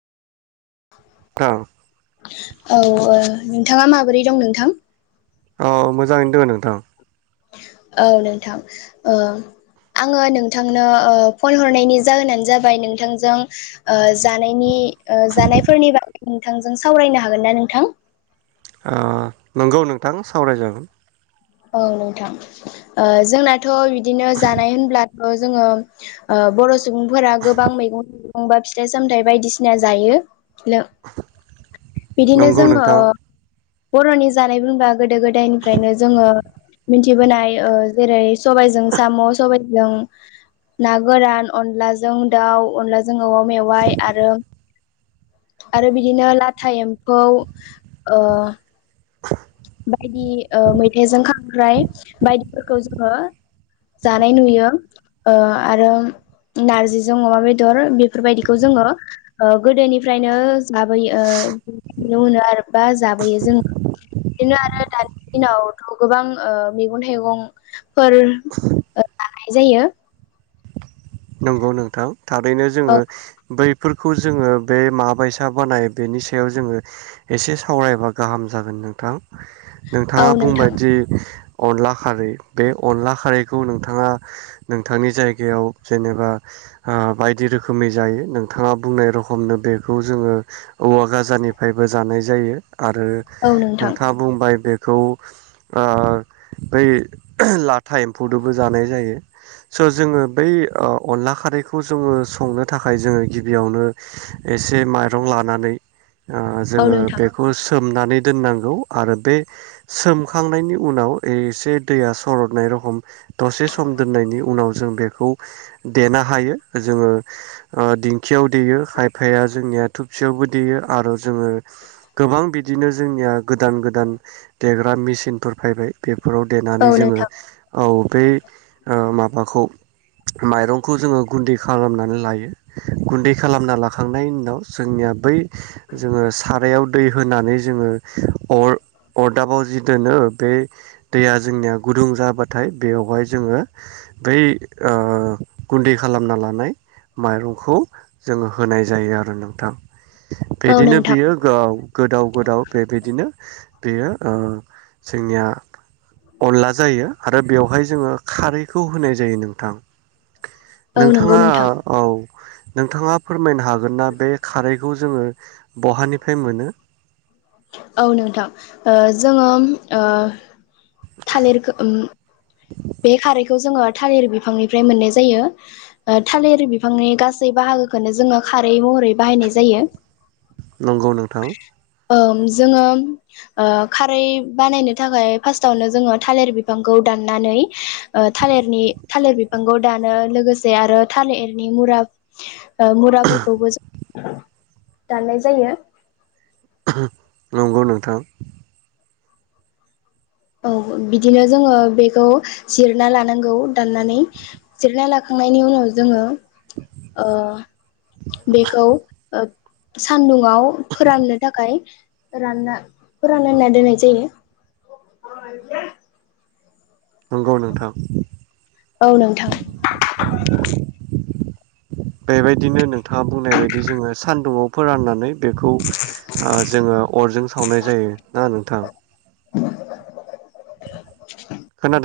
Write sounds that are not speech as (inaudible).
औ। औ ओ नोंथाङा माबोरै दं नोंथां? औ मोजाङैनो दङ नोंथां। औ नोंथां ओ आङो नोंथांनो ओ फन हरनायनि जाहोनानो जाबाय नोंथांजों ओ जानायनि। ओ जानायफोरनि बागै। नोंथांजों सावरायनो हागोन ना नोंथां? ओ नंगौ नोंथां सावरायजागोन। औ नोंथां ओ जोंना थ बिदिनो जानाय होनब्ला। ओ जोङो ओ बर सुबुंफोरा गोबां मैगं थाइगं बा फिथाइ सामथाइ बायदिसिना जायो। बिदिनो नंगौ जोङो। नोंथां बर'नि जानाय बुंबा गोदो गोदायनिफ्रायनो जोङो मिनथिबोनाय ओ जेरै सबायजों साम सबायजों ना गोरान अनलाजों दाउ अनलाजों जों औवा मेवाइ आरो आरो बिदिनो लाथा एम्फौ ओ (unintelligible) बायदि ओ मैथाजों खांख्राइ बायदिफोरखौ जोङो जानाय नुयो ओ आरो नारजिजों अमा बेदर बेफोरबायदिखौ जोङो ओ गोदोनिफ्रायनो जाबोयो ओ नुनो मोनो आरो। बा जाबोयो जों। बिदिनो आरो दानि दिनावथ गोबां ओ मैगं थाइगंफोर ओ जानाय जायो। नंगौ नोंथां। थारैनो औ जोङो बै फोरखौ जोङो बे माबायसा बानायो बेनि सायाव जोङो एसे सावरायबा गाहाम जागोन नोंथां। औ नोंथाङा नोंथां बुंबायदि अनला खारै बे अनला खारैखौ नोंथाङा नोंथांनि जायगायाव जेनेबा ओ बायदि रोखोमनि जायो नोंथाङा बुंनाय रखमनो बेखौ जोङो औवा गाजानिफ्रायबो जानाय जायो। आरो औ नोंथां नोंथाङा बुंबाय बे खौ ओ बै लाथा एम्फौदोबो जानाय जायो स' जोङो बै औ अनला खारैखौ जोङो संनो थाखाय जोङो गिबियावनो एसे माइरं लानानै ओ औ जोङो नोंथां बेखौ सोब सोमनानै दोननांगौ आरो बे सोमखांनायनि उनाव एसे दैया सरदनाय रखम दसे सम दोननायनि उनाव जों बेखौ देनो हायो जोङो ओ दिं खियाव देयो खायफाया जोंनिया थुबसियावबो देयो आरोद जोङो गोबां बिदिनो जोंनिया गोदान गोदान देग बा मेसिनफोर फायबाय बेब बेफोराव औ देनानै जोङो नोंथां औ बे ओ माब माखौ? माइरंखौ जोङो गुन्दै खालामनानै लायो गुन्दै खालामना लाख थांनायनि उनाव जोंनिया बै जोङो सारायाव दै होनानै जोङो अर अरदाबाव जि दोनो बे दैया जोंनिया गुदुं जाबाथाय बेयावहाय जोङो बै ओ गुन्दै खालामना लानाय माइरंखौ जोङो होनाय जायो आरो नोंथां औ बिदिनो नोंथां बियो गाव गोदाव गोदाव बेबायदिनो बेयो ओ जोंनिया अनला जायो आरो बेवहाय जोङो खारैखौ होनाय जायो नों थां औ नंगौ नोंथाङा नोंथां औ नोंथाङा फोरमायनो हाग गोन ना बे खारैखौ ज जोङो बहानिफ्राय मोनो? औ नोंथां ओ जोङोम ओ थालिरखो उम बे खारैखौ जोङो थालिर बिफांनिफ्राय मोननाय जायो ओ थालिर बिफांनि गासै बाहागोखौनो जोङो खारै महरै बाहायनाय जायो। नंगौ नोंथां ओम जोङो ओ खारै बानायनो थाखाय फार्स्टावनो जोङो थालिर बिफांखौ दाननानै ओ थालिरनि थालिर बिफांखौ दानो लोगोसे आरो थालिरनि मुरा ओ मुराफोरखौबो ज दाननाय जायो। नंगौ नोंथां औ बिदिनो जोङो बेखौ जिरना लानांगौ दाननानै जिरना लाखांनायनि उनाव जोङो ओ बेखौ सान्दुंङाव फोराननो थाखाय रानना फोरानना दोननाय जायो (inaudible) नंगौ नोंथां औ नोंथां बेबायदिनो नों थाङा बुंनाय बायदि जोङो सानदुंङाव फोराननानै बेखौ ओ जोङो अरजों सावनाय जायो ना नोंथां खोनादों